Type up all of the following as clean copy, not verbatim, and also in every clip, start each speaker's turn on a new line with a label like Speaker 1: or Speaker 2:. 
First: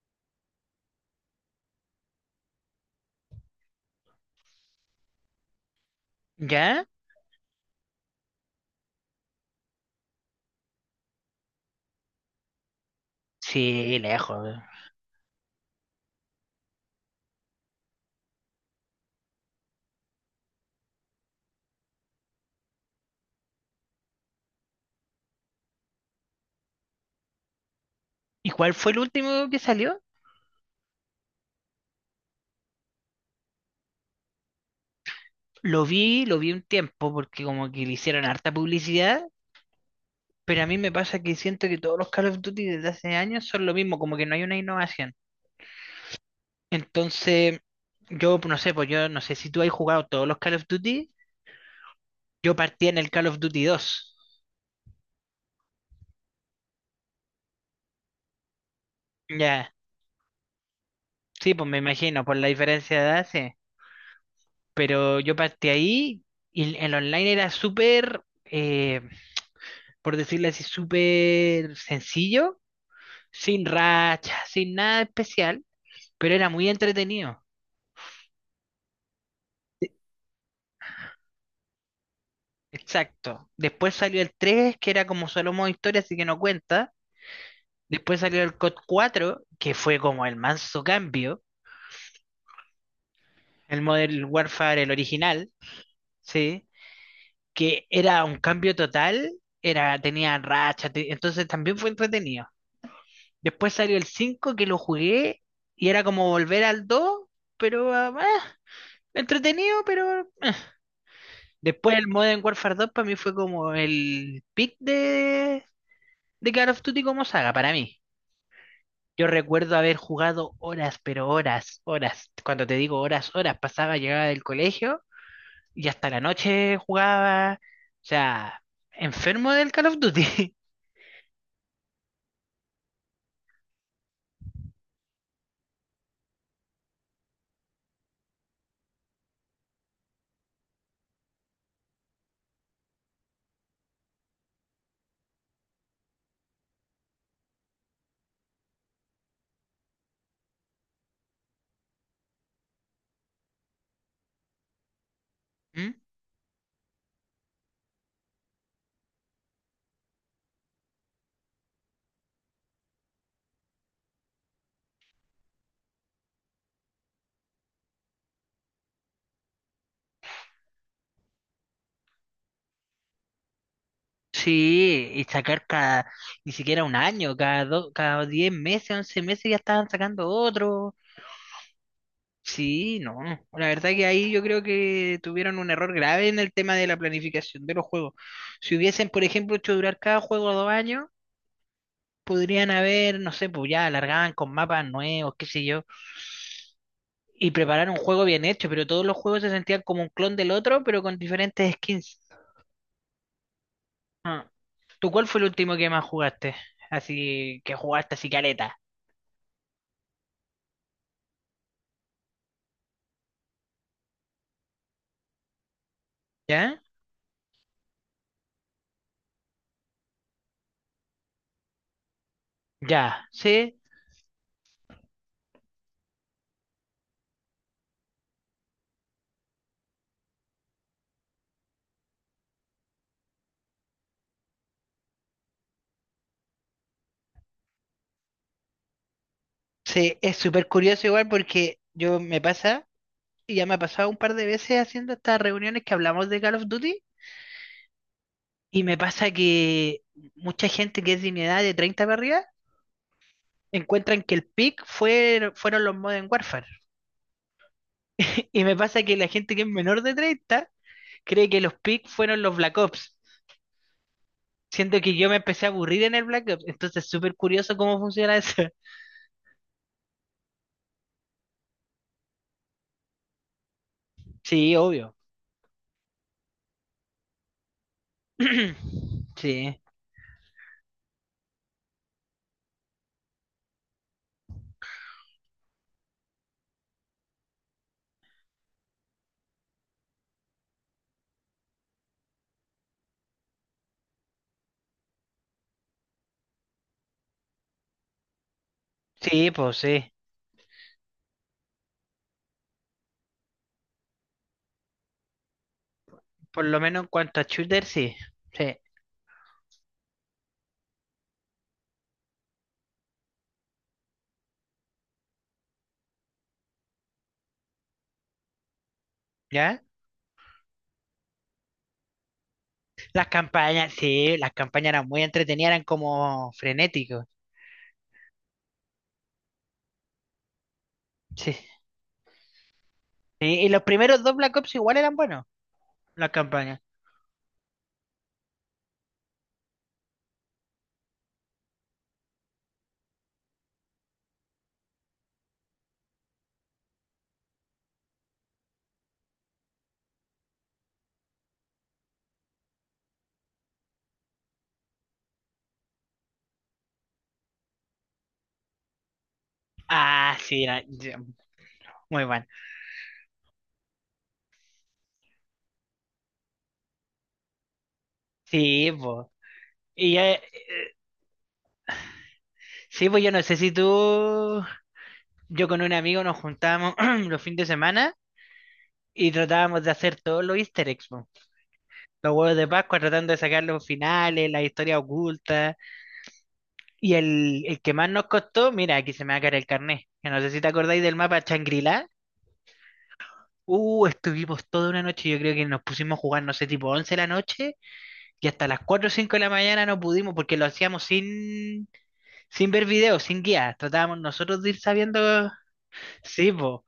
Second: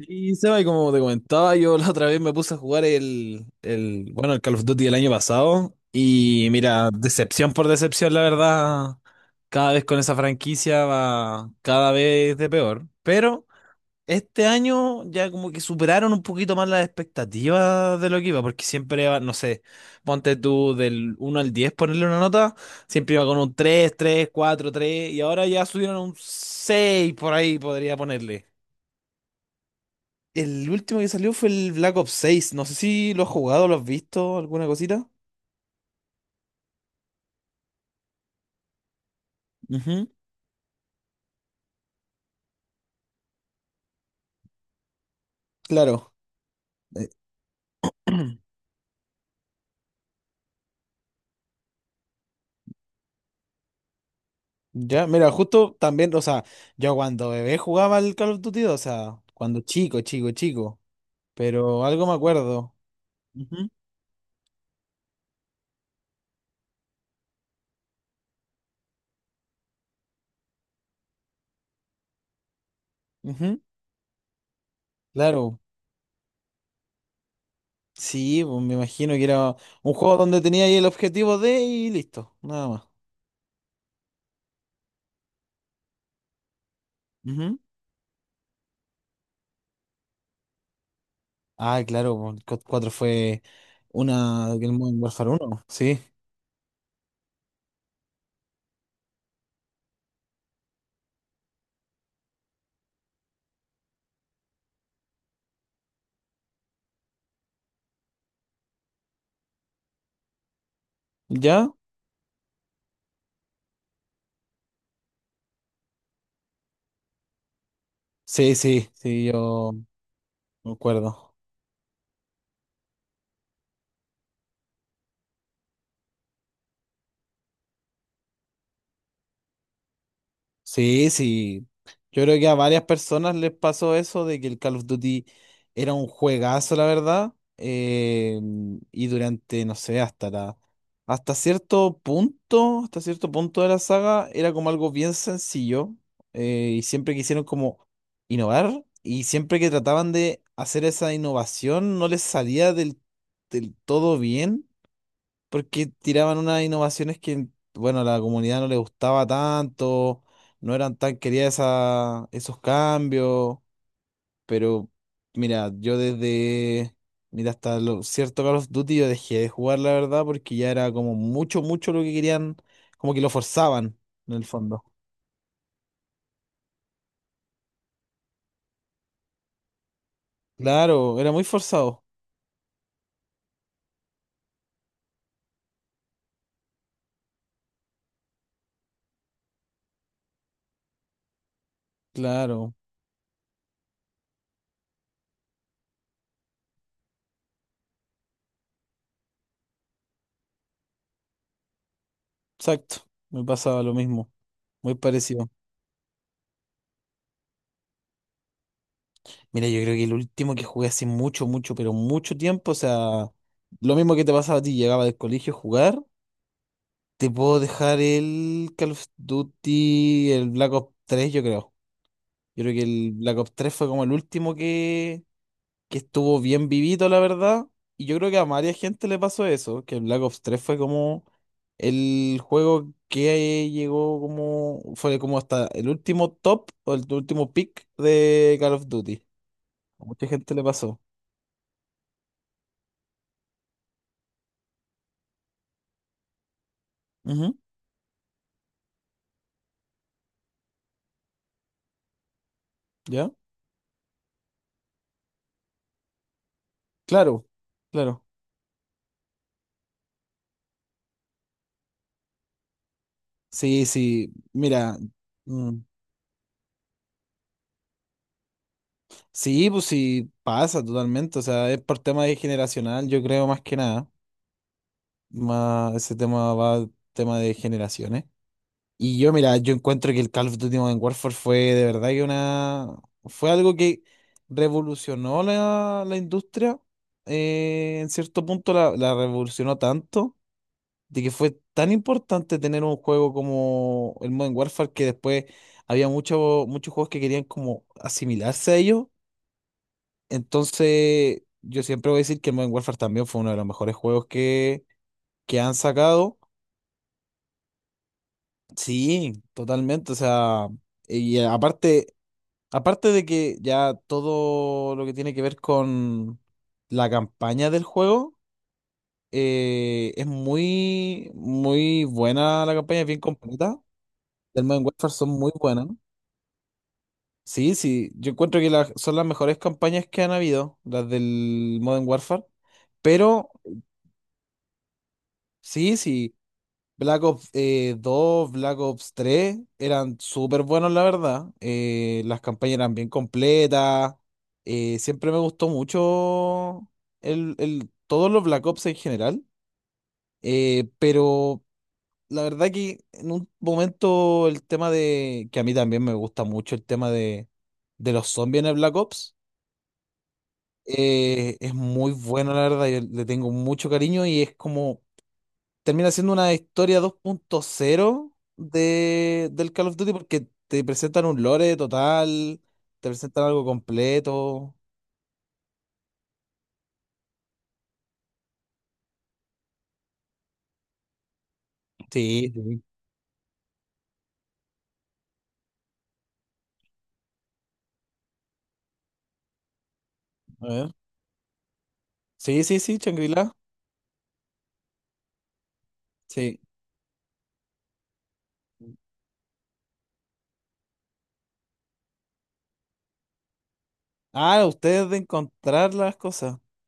Speaker 1: Y Seba, y como te comentaba, yo la otra vez me puse a jugar bueno, el Call of Duty del año pasado. Y
Speaker 2: ¿Ya?
Speaker 1: mira, decepción por decepción, la verdad. Cada vez con esa franquicia va cada vez de peor. Pero
Speaker 2: Sí,
Speaker 1: este
Speaker 2: lejos.
Speaker 1: año ya como que superaron un poquito más las expectativas de lo que iba, porque siempre va, no sé, ponte tú del uno al 10 ponerle una nota, siempre iba con un 3 3 4 3 y ahora ya subieron a un 6 por ahí, podría ponerle.
Speaker 2: ¿Y cuál fue el último que salió?
Speaker 1: El último que salió fue el Black Ops 6. No sé si lo has jugado, lo has visto, alguna cosita.
Speaker 2: Lo vi un tiempo porque como que le hicieron harta publicidad,
Speaker 1: Ujú.
Speaker 2: pero a mí me pasa que siento que todos los Call of Duty desde hace años son lo mismo, como que no hay una innovación.
Speaker 1: Claro. Eh,
Speaker 2: Entonces, yo no sé, pues yo no sé si tú has jugado todos los Call of Duty, yo partí en el Call of Duty 2.
Speaker 1: ya, mira, justo también, o sea, yo cuando bebé jugaba al Call of Duty, o sea, cuando
Speaker 2: Ya,
Speaker 1: chico, chico, chico.
Speaker 2: sí, pues me
Speaker 1: Pero algo me
Speaker 2: imagino, por la
Speaker 1: acuerdo.
Speaker 2: diferencia de edad, sí.
Speaker 1: Ujú,
Speaker 2: Pero yo partí ahí y el online era súper, por decirlo así, súper sencillo,
Speaker 1: ujú.
Speaker 2: sin racha, sin nada
Speaker 1: Claro.
Speaker 2: especial, pero era muy entretenido.
Speaker 1: Sí, pues me imagino que era un juego donde tenía ahí el objetivo de y listo, nada más.
Speaker 2: Exacto. Después salió el tres, que era como solo modo historia, así que no cuenta.
Speaker 1: Ujú.
Speaker 2: Después salió el COD cuatro, que fue como el manso cambio.
Speaker 1: Ah, claro, pues, el COD 4 fue
Speaker 2: El Modern
Speaker 1: una del
Speaker 2: Warfare, el
Speaker 1: Modern Warfare
Speaker 2: original,
Speaker 1: 1, sí.
Speaker 2: ¿sí? Que era un cambio total, era, tenía racha, entonces también fue entretenido. Después salió el 5 que lo jugué, y era como volver al 2, pero entretenido, pero.
Speaker 1: ¿Ya?
Speaker 2: Después el Modern Warfare 2 para mí fue como el pick de Call of Duty como saga, para mí.
Speaker 1: Sí, sí, sí,
Speaker 2: Yo
Speaker 1: yo.
Speaker 2: recuerdo haber jugado
Speaker 1: Me
Speaker 2: horas, pero
Speaker 1: acuerdo.
Speaker 2: horas, horas. Cuando te digo horas, horas, pasaba, llegaba del colegio y hasta la noche jugaba. O sea, enfermo del Call of Duty.
Speaker 1: Sí, sí. Yo creo que a varias personas les pasó eso de que el Call of Duty era un juegazo, la verdad. Y durante, no sé, hasta la, hasta cierto punto de la saga, era como algo bien sencillo. Y siempre quisieron como innovar. Y siempre que trataban de hacer esa innovación, no les salía del todo bien. Porque
Speaker 2: ¿Mm?
Speaker 1: tiraban unas innovaciones que, bueno, a la comunidad no le gustaba tanto, no eran tan queridas esos cambios, pero mira, yo desde, mira, hasta lo cierto Call of Duty yo dejé de jugar, la verdad, porque ya era como mucho, mucho lo que querían, como que lo forzaban, en el fondo.
Speaker 2: Sí, y sacar cada, ni siquiera un año, cada, cada 10 meses, 11 meses ya estaban sacando otro.
Speaker 1: Claro, era muy forzado,
Speaker 2: Sí, no. La verdad que ahí yo creo que tuvieron un error grave en el tema de la planificación de los juegos. Si hubiesen, por ejemplo, hecho durar cada juego 2 años, podrían
Speaker 1: claro,
Speaker 2: haber, no sé, pues ya alargaban con mapas nuevos, qué sé yo, y preparar un juego bien hecho, pero todos los juegos se sentían como un clon del otro, pero con diferentes skins.
Speaker 1: exacto, me pasaba lo mismo,
Speaker 2: Ah.
Speaker 1: muy
Speaker 2: ¿Tú cuál fue el
Speaker 1: parecido.
Speaker 2: último que más jugaste? Así que jugaste así caleta,
Speaker 1: Mira, yo creo que el último que jugué hace mucho, mucho, pero mucho tiempo, o sea, lo mismo que te pasaba a ti, llegaba del colegio a jugar,
Speaker 2: ¿ya?
Speaker 1: te puedo dejar el Call of Duty, el Black Ops 3, yo creo. Yo creo que el
Speaker 2: Ya,
Speaker 1: Black Ops 3
Speaker 2: sí,
Speaker 1: fue como el último que estuvo bien vivito, la verdad. Y yo creo que a varias gente le pasó eso, que el Black Ops 3 fue como el juego que llegó como, fue como hasta el último top o el último pick de Call of Duty. A
Speaker 2: sí,
Speaker 1: mucha
Speaker 2: es
Speaker 1: gente le
Speaker 2: súper
Speaker 1: pasó.
Speaker 2: curioso igual porque yo me pasa. Y ya me ha pasado un par de veces haciendo estas reuniones que hablamos de Call of Duty, y me pasa que mucha gente que es de mi edad, de 30 para arriba,
Speaker 1: ¿Ya?
Speaker 2: encuentran que el pick fue, fueron los Modern Warfare.
Speaker 1: Claro, claro.
Speaker 2: Y me pasa que la gente que es menor de 30 cree que los pick fueron los Black Ops.
Speaker 1: Sí, sí, mira,
Speaker 2: Siento que yo me empecé a
Speaker 1: mm,
Speaker 2: aburrir en el Black Ops, entonces súper curioso cómo funciona eso.
Speaker 1: sí, pues sí, pasa totalmente, o sea, es por tema de generacional, yo creo más que nada,
Speaker 2: Sí, obvio.
Speaker 1: más ese tema va tema de generaciones. Y yo, mira, yo
Speaker 2: Sí,
Speaker 1: encuentro que el Call of Duty Modern Warfare fue de verdad que una, fue algo que revolucionó la industria, en cierto punto la revolucionó tanto de que fue tan importante tener un juego como el Modern Warfare que después había muchos juegos que querían como asimilarse a ellos.
Speaker 2: sí, pues sí.
Speaker 1: Entonces, yo siempre voy a decir que el Modern Warfare también fue uno de los mejores juegos que han sacado.
Speaker 2: Por lo menos en cuanto a shooter, sí. Sí.
Speaker 1: Sí, totalmente. O sea, y aparte, aparte de que ya todo lo que tiene que ver con la campaña del juego,
Speaker 2: ¿Ya?
Speaker 1: es muy, muy buena la campaña, es bien
Speaker 2: Las
Speaker 1: completa.
Speaker 2: campañas, sí, las
Speaker 1: Del Modern
Speaker 2: campañas eran
Speaker 1: Warfare
Speaker 2: muy
Speaker 1: son muy
Speaker 2: entretenidas, eran
Speaker 1: buenas.
Speaker 2: como frenéticos.
Speaker 1: Sí, sí, yo encuentro que son las mejores campañas que han habido, las
Speaker 2: Sí.
Speaker 1: del Modern Warfare. Pero
Speaker 2: Sí, y los primeros dos Black Ops igual eran buenos,
Speaker 1: sí,
Speaker 2: las
Speaker 1: sí,
Speaker 2: campañas.
Speaker 1: Black Ops 2, Black Ops 3 eran súper buenos, la verdad. Las campañas eran bien completas. Siempre me gustó mucho el, todos los Black Ops en general. Pero la verdad que en un momento el tema de, que a mí también me gusta mucho el tema de, los zombies en el Black Ops,
Speaker 2: Ah, sí, era- ya,
Speaker 1: es muy
Speaker 2: muy bueno.
Speaker 1: bueno, la verdad, yo le tengo mucho cariño y es como, termina siendo una historia 2.0
Speaker 2: Sí, pues.
Speaker 1: del Call of Duty
Speaker 2: Y
Speaker 1: porque te presentan un lore total,
Speaker 2: sí,
Speaker 1: te
Speaker 2: pues yo no
Speaker 1: presentan
Speaker 2: sé
Speaker 1: algo
Speaker 2: si tú,
Speaker 1: completo.
Speaker 2: yo con un amigo nos juntábamos los fines de semana y tratábamos de hacer todos los Easter eggs, po. Los
Speaker 1: Sí,
Speaker 2: huevos de
Speaker 1: sí.
Speaker 2: Pascua, tratando de sacar los finales, las historias ocultas. Y el que más nos costó, mira, aquí se me va a caer el carnet. Que no sé si
Speaker 1: A
Speaker 2: te
Speaker 1: ver.
Speaker 2: acordáis del mapa Shangri.
Speaker 1: Sí, sí, sí, Shangri-La.
Speaker 2: Estuvimos toda una noche, yo creo que nos pusimos a jugar, no
Speaker 1: Sí.
Speaker 2: sé, tipo 11 de la noche, y hasta las 4 o 5 de la mañana no pudimos, porque lo hacíamos sin, ver videos, sin guías. Tratábamos nosotros
Speaker 1: Ah,
Speaker 2: de ir
Speaker 1: ustedes de
Speaker 2: sabiendo,
Speaker 1: encontrar las
Speaker 2: sí,
Speaker 1: cosas.
Speaker 2: po.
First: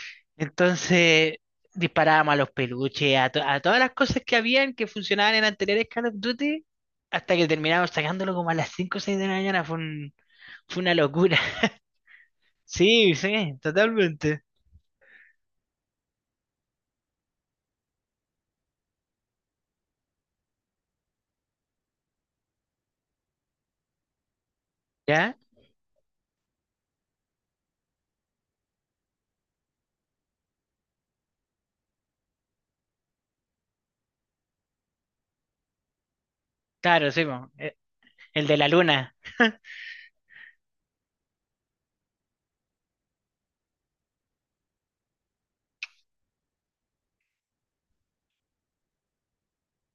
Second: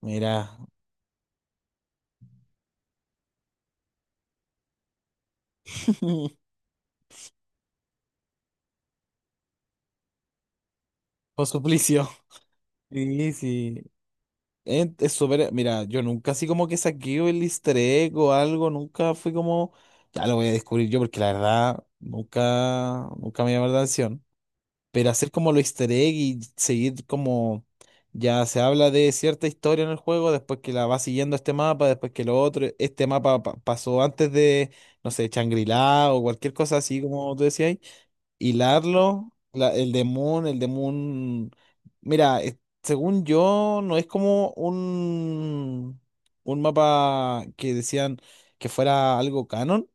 Speaker 1: Mira,
Speaker 2: Entonces disparábamos a los peluches, a todas las cosas que habían que funcionaban en anteriores Call of Duty, hasta que terminamos sacándolo como a las 5 o 6 de la mañana. Fue una locura.
Speaker 1: por suplicio.
Speaker 2: Sí,
Speaker 1: Sí,
Speaker 2: sí,
Speaker 1: sí.
Speaker 2: totalmente.
Speaker 1: Es súper. Mira yo nunca así como que saqué el easter egg o algo, nunca fui como. Ya lo voy a descubrir yo, porque la verdad, nunca, nunca me llamó la atención. Pero hacer
Speaker 2: ¿Ya?
Speaker 1: como lo easter egg y seguir como. Ya se habla de cierta historia en el juego, después que la va siguiendo este mapa, después que lo otro, este mapa pasó antes de, no sé, Shangri-La o cualquier cosa así
Speaker 2: Claro, sí,
Speaker 1: como tú
Speaker 2: po.
Speaker 1: decías
Speaker 2: El de la luna.
Speaker 1: hilarlo, el de Moon, mira, según yo, no es como un mapa que decían que fuera algo canon,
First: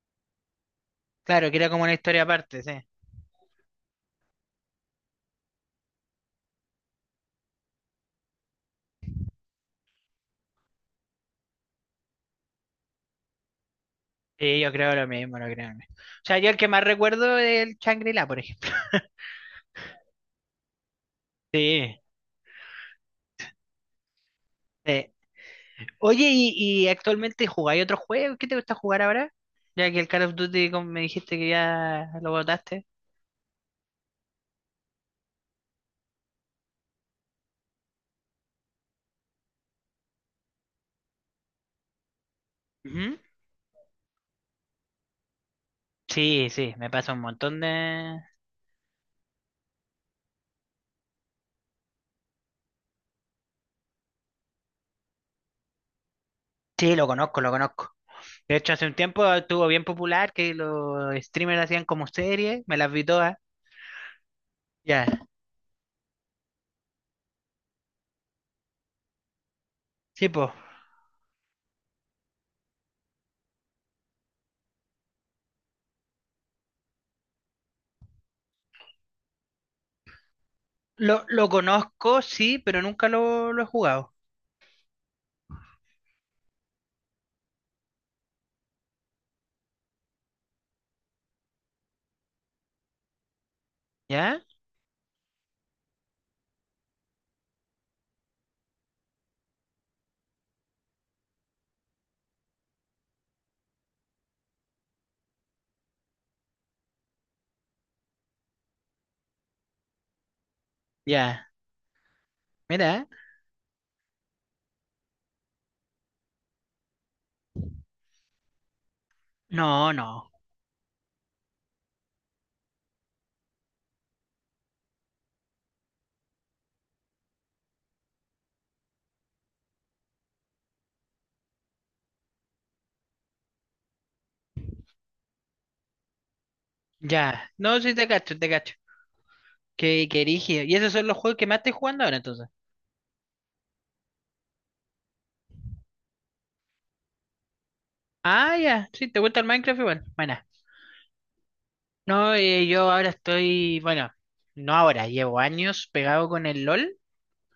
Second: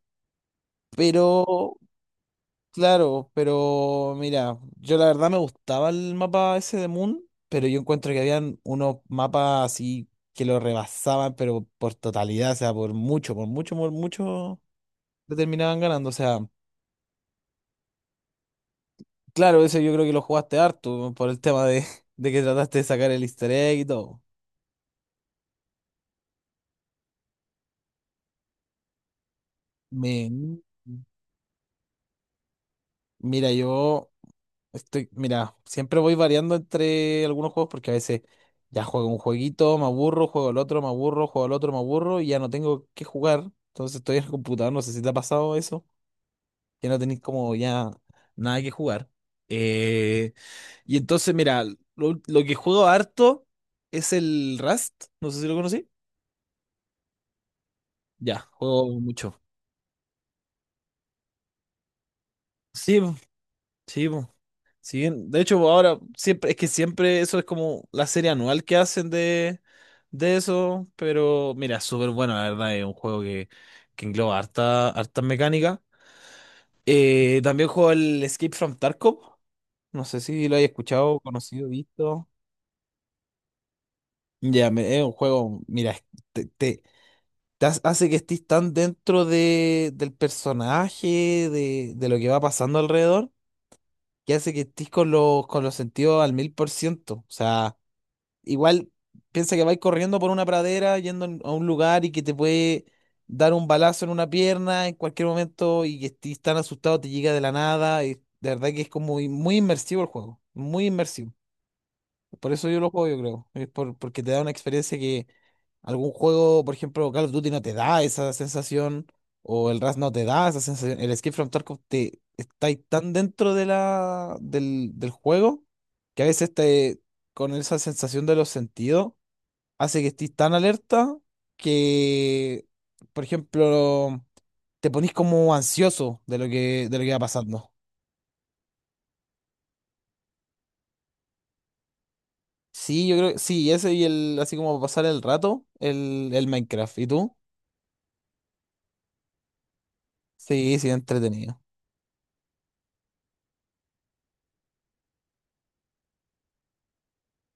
Speaker 2: Claro, que era
Speaker 1: pero
Speaker 2: como una historia aparte, sí.
Speaker 1: claro, pero mira, yo la verdad me gustaba el mapa ese de Moon, pero yo encuentro que habían unos mapas así que lo rebasaban, pero por totalidad, o sea, por mucho, por mucho, por
Speaker 2: Sí,
Speaker 1: mucho,
Speaker 2: yo creo lo
Speaker 1: le
Speaker 2: mismo, lo creo lo
Speaker 1: terminaban
Speaker 2: mismo.
Speaker 1: ganando, o
Speaker 2: O sea,
Speaker 1: sea.
Speaker 2: yo el que más recuerdo es el Shangri-La, por ejemplo.
Speaker 1: Claro, eso yo creo que lo jugaste harto por el tema de,
Speaker 2: Sí.
Speaker 1: de que trataste de sacar el easter egg y todo.
Speaker 2: Sí. Oye, y actualmente jugáis otro juego? ¿Qué te gusta jugar ahora? Ya que el Call of
Speaker 1: Me,
Speaker 2: Duty, como me dijiste, que ya lo botaste.
Speaker 1: mira, yo estoy, mira, siempre voy variando entre algunos juegos porque a veces ya juego un jueguito, me aburro, juego el otro, me aburro, juego el otro, me aburro y ya no tengo que
Speaker 2: Ujú.
Speaker 1: jugar. Entonces estoy en el computador, no sé si te ha pasado eso,
Speaker 2: Sí, sí,
Speaker 1: que
Speaker 2: me
Speaker 1: no
Speaker 2: pasa un
Speaker 1: tenéis como
Speaker 2: montón
Speaker 1: ya
Speaker 2: de...
Speaker 1: nada que jugar. Eh, y entonces, mira, lo que juego harto es el Rust, no sé si lo conocí.
Speaker 2: Sí, lo conozco, lo conozco.
Speaker 1: Ya,
Speaker 2: De hecho,
Speaker 1: juego
Speaker 2: hace un tiempo
Speaker 1: mucho.
Speaker 2: estuvo bien popular que los streamers hacían como series, me las
Speaker 1: Sí,
Speaker 2: vi
Speaker 1: po,
Speaker 2: todas.
Speaker 1: sí, po, sí.
Speaker 2: Ya,
Speaker 1: De hecho, po, ahora siempre, es que siempre eso es como la serie anual que hacen de,
Speaker 2: sí,
Speaker 1: de
Speaker 2: pues.
Speaker 1: eso, pero mira, es súper bueno, la verdad, es un juego que engloba harta, harta mecánica. También juego el Escape from Tarkov, no sé si lo hayas escuchado,
Speaker 2: Lo
Speaker 1: conocido,
Speaker 2: conozco,
Speaker 1: visto.
Speaker 2: sí, pero nunca lo he jugado.
Speaker 1: Ya, es un juego, mira, te, te- te hace que estés tan dentro del personaje, de lo que va pasando alrededor que
Speaker 2: ¿Ya?
Speaker 1: hace que estés con los sentidos al 1000%. O sea, igual piensa que vais corriendo por una pradera, yendo a un lugar y que te puede dar un balazo en una pierna en cualquier momento y que estés tan asustado, te llega de la nada. Y de verdad que es como muy muy inmersivo el juego, muy inmersivo.
Speaker 2: Ya.
Speaker 1: Por eso yo lo
Speaker 2: Mira.
Speaker 1: juego, yo creo. Es por, porque te da una experiencia que algún juego, por ejemplo, Call of Duty no te da esa sensación, o el
Speaker 2: No,
Speaker 1: Rust no te
Speaker 2: no.
Speaker 1: da esa sensación. El Escape from Tarkov te está ahí tan dentro del juego que a veces con esa sensación de los sentidos, hace que estés tan alerta que, por ejemplo, te ponís como ansioso de de lo que va
Speaker 2: Ya,
Speaker 1: pasando.
Speaker 2: no, sí te cacho, te cacho. Qué, qué rígido. ¿Y esos son los juegos que más estoy jugando ahora entonces?
Speaker 1: Sí, yo creo, sí, ese y el, así como para pasar el rato, el Minecraft. ¿Y tú?
Speaker 2: Ah, ya, sí, ¿te gusta el Minecraft igual? Bueno,
Speaker 1: Sí, sí, entretenido.
Speaker 2: no, yo ahora estoy, bueno, no ahora, llevo años pegado con el LOL,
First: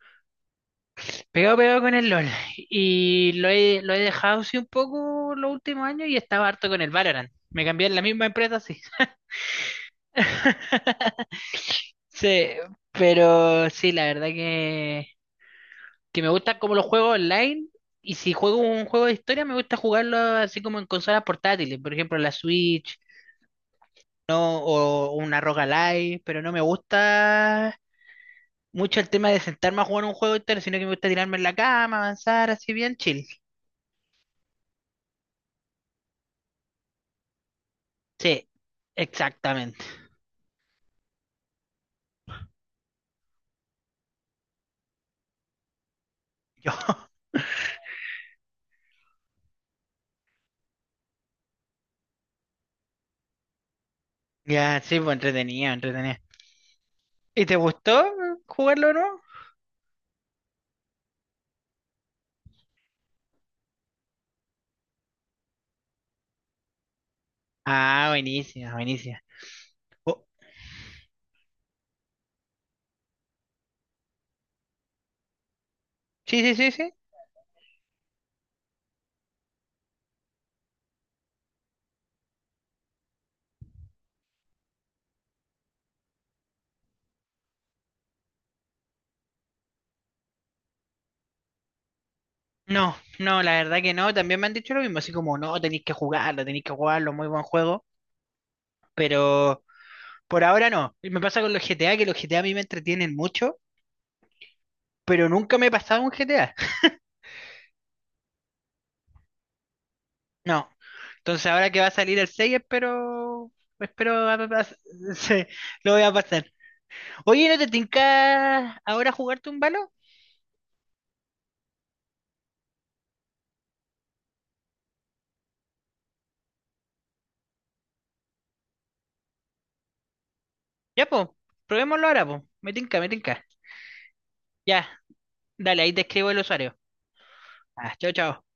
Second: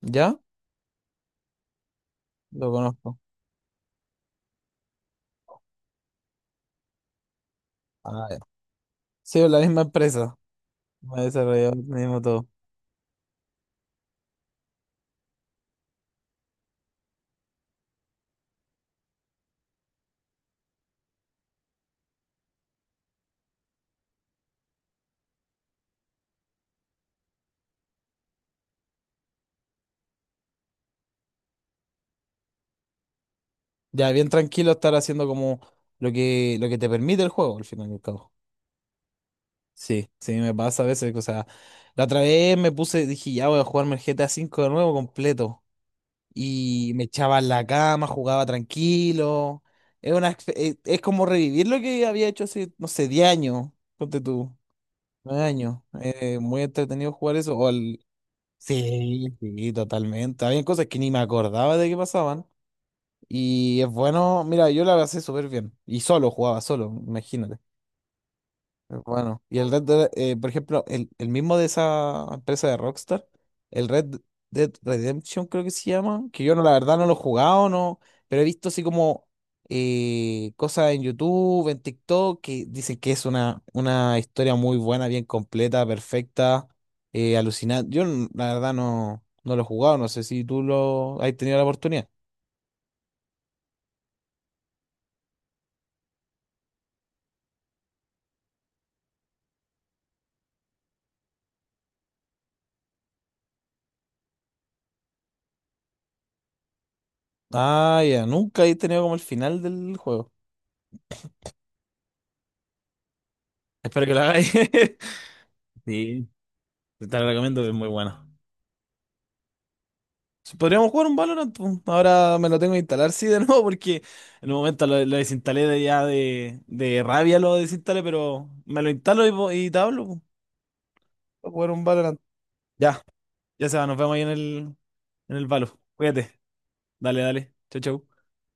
Speaker 1: ¿Ya?
Speaker 2: pegado, pegado con el LOL.
Speaker 1: Lo conozco.
Speaker 2: Y lo he dejado así un poco los últimos años, y estaba harto con el Valorant. Me cambié en la
Speaker 1: Ah,
Speaker 2: misma
Speaker 1: ya.
Speaker 2: empresa, sí.
Speaker 1: Sí, es la misma empresa. Me ha desarrollado el mismo todo.
Speaker 2: Sí, pero sí, la verdad que me gusta como los juegos online. Y si juego un juego de historia, me gusta jugarlo así como en consolas portátiles, por ejemplo la Switch, ¿no? O una Roguelike, pero no me gusta mucho el tema de sentarme a jugar un juego de historia, sino que me gusta tirarme en la cama, avanzar, así bien chill.
Speaker 1: Ya, bien tranquilo estar haciendo como lo que te permite el juego, al final y al cabo.
Speaker 2: Sí, exactamente.
Speaker 1: Sí, sí, me pasa a veces. O sea, la otra vez me puse, dije, ya voy a jugarme el GTA 5 de nuevo completo.
Speaker 2: Yo,
Speaker 1: Y me echaba en la cama, jugaba tranquilo. Es una, exp- es como revivir lo que había hecho hace, no sé, 10 años. Ponte tú,
Speaker 2: ya, sí, pues
Speaker 1: 9
Speaker 2: entretenido,
Speaker 1: años.
Speaker 2: entretenido.
Speaker 1: Muy entretenido jugar
Speaker 2: ¿Y te
Speaker 1: eso. O
Speaker 2: gustó
Speaker 1: al
Speaker 2: jugarlo, no?
Speaker 1: Sí, sí, totalmente. Había cosas que ni me acordaba de que pasaban. Y es bueno, mira, yo la pasé súper bien. Y solo jugaba, solo, imagínate.
Speaker 2: Ah, buenísima, buenísima.
Speaker 1: Bueno, y el Red Dead,
Speaker 2: Oh,
Speaker 1: por ejemplo, el mismo de esa empresa de Rockstar, el Red Dead Redemption creo que se llama,
Speaker 2: sí,
Speaker 1: que yo
Speaker 2: sí,
Speaker 1: no,
Speaker 2: sí,
Speaker 1: la
Speaker 2: sí.
Speaker 1: verdad no lo he jugado, no, pero he visto así como cosas en YouTube, en TikTok, que dicen que es una, historia muy buena, bien completa, perfecta, alucinante. La verdad no, no lo he jugado, no sé si tú lo has tenido la oportunidad.
Speaker 2: No, no, la verdad que no. También me han dicho lo mismo, así como, no, tenéis que jugarlo, muy buen juego. Pero por ahora no. Y me pasa con los GTA, que los GTA a mí me entretienen mucho, pero nunca me he pasado un GTA.
Speaker 1: Ah, ya, nunca he tenido como el final del juego.
Speaker 2: No. Entonces ahora que va a salir el 6, espero,
Speaker 1: Espero que
Speaker 2: espero
Speaker 1: lo hagáis.
Speaker 2: se- lo voy a
Speaker 1: Sí,
Speaker 2: pasar.
Speaker 1: te lo
Speaker 2: Oye, ¿no
Speaker 1: recomiendo,
Speaker 2: te
Speaker 1: es muy bueno.
Speaker 2: tinca ahora jugarte un balo?
Speaker 1: Sí, podríamos jugar un Valorant, po. Ahora me lo tengo que instalar, sí, de nuevo, porque en un momento lo desinstalé de ya de rabia, lo desinstalé, pero me lo instalo y, y te hablo, po.
Speaker 2: Ya, po,
Speaker 1: Para jugar un
Speaker 2: probémoslo
Speaker 1: Valorant.
Speaker 2: ahora, po. Me tinca,
Speaker 1: Ya,
Speaker 2: me tinca.
Speaker 1: ya se va, nos vemos ahí
Speaker 2: Ya,
Speaker 1: en el Valo.
Speaker 2: dale, ahí te escribo el
Speaker 1: Cuídate.
Speaker 2: usuario.
Speaker 1: Dale, dale. Chau,
Speaker 2: Ah,
Speaker 1: chau.
Speaker 2: chao, chao.